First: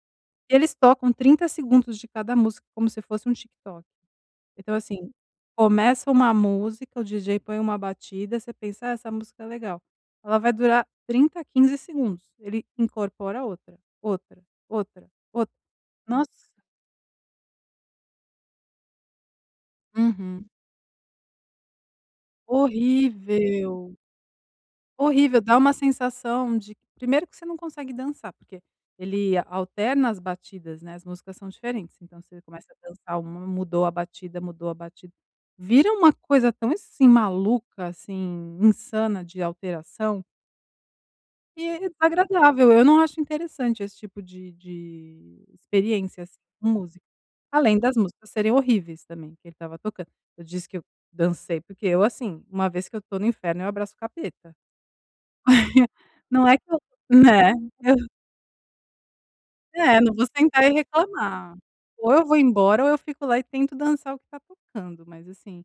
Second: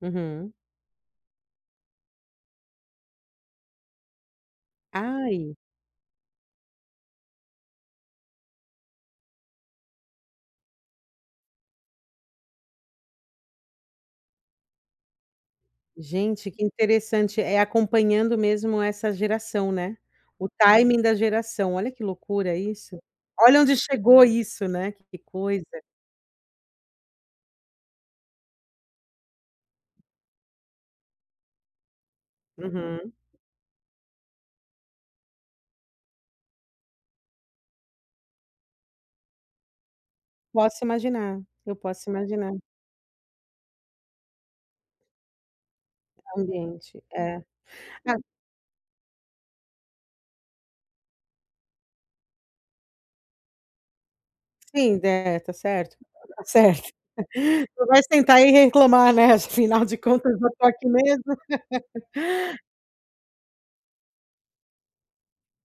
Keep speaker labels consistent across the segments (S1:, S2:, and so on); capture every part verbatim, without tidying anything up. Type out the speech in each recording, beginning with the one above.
S1: Uhum.
S2: Eles tocam trinta segundos de cada música, como se fosse um TikTok. Então, assim,
S1: Ai.
S2: começa uma música. O DJ põe uma batida, você pensa: “É, essa música é legal”. Ela vai durar trinta a quinze segundos. Ele incorpora outra, outra, outra, outra. Nossa.
S1: Gente, que interessante. É acompanhando mesmo essa geração, né?
S2: Uhum.
S1: O timing da geração. Olha que loucura isso. Olha onde
S2: Horrível.
S1: chegou isso, né. Que
S2: Horrível. Dá
S1: coisa.
S2: uma sensação de primeiro que você não consegue dançar, porque ele alterna as batidas, né? As músicas são diferentes. Então você começa a
S1: Uhum.
S2: dançar uma, mudou a batida mudou a batida. Vira uma coisa tão, assim, maluca, assim. Insana de alteração
S1: Posso imaginar. Eu
S2: e
S1: posso imaginar.
S2: desagradável. Eu não acho interessante esse tipo de de experiência, assim,
S1: É
S2: com
S1: ambiente.
S2: música.
S1: É.
S2: Além das
S1: Ah
S2: músicas serem horríveis também que ele estava tocando. Eu disse que eu dancei, porque eu, assim, uma vez que eu estou no inferno, eu abraço o capeta.
S1: Sim, de tá certo.
S2: Não é que eu
S1: Certo.
S2: né?
S1: Não
S2: Eu
S1: vai sentar e reinclomar, né. Afinal de
S2: É, não vou
S1: contas, já
S2: sentar
S1: está
S2: e
S1: aqui mesmo.
S2: reclamar. Ou eu vou embora, ou eu fico lá e tento dançar o que tá tocando. Mas assim,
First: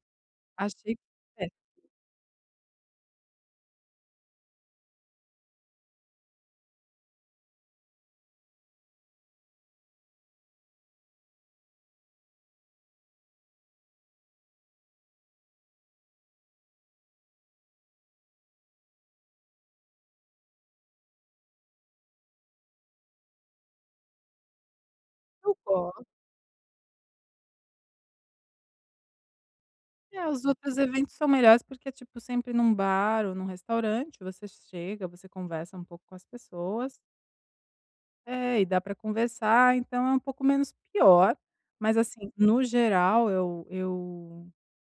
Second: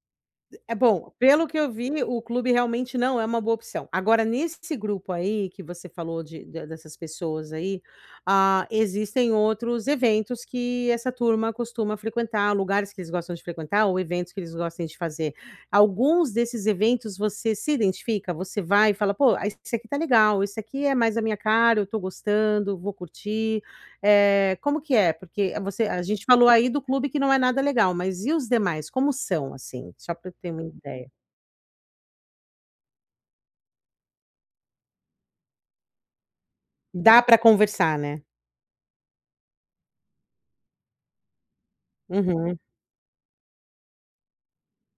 S1: E é
S2: achei
S1: bom. Pelo
S2: péssimo.
S1: que eu vi, o clube realmente não é uma boa opção. Agora, nesse grupo aí que você falou de da dessas pessoas aí, ah, existem outros eventos que essa turma costuma frequentar. Lugares que eles gostam de frequentar, ou eventos que eles gostem de fazer. Alguns desses eventos você se identifica? Você vai e fala: “Pô, ah, esse aqui está legal. Esse aqui é mais a minha cara. Eu estou gostando, vou curtir”, eh, como que é? Porque
S2: Eu
S1: você a
S2: gos
S1: gente falou aí do clube que não é nada legal. Mas e os demais? Como são, assim? Só
S2: É,
S1: pra eu
S2: os
S1: ter uma
S2: outros
S1: ideia.
S2: eventos são melhores, porque, tipo, sempre em um bar ou em um restaurante, você chega, você conversa um pouco com as pessoas.
S1: Dá para conversar, né?
S2: É, e dá pra conversar. Então é um pouco menos pior. Mas, assim,
S1: Uhum.
S2: no geral, eu eu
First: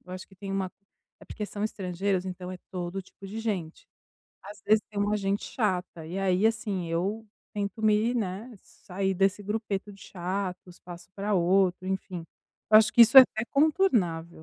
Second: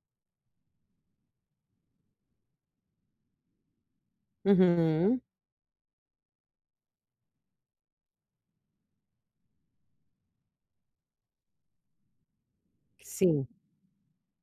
S2: eu acho que tem uma é porque são estrangeiros. Então é todo tipo de gente. Às vezes, tem uma
S1: Uhum.
S2: gente chata. E aí, assim, eu tento me né, sair desse grupeto de chatos. Passo pra outro, enfim. Eu acho que isso é até
S1: Sim.
S2: contornável.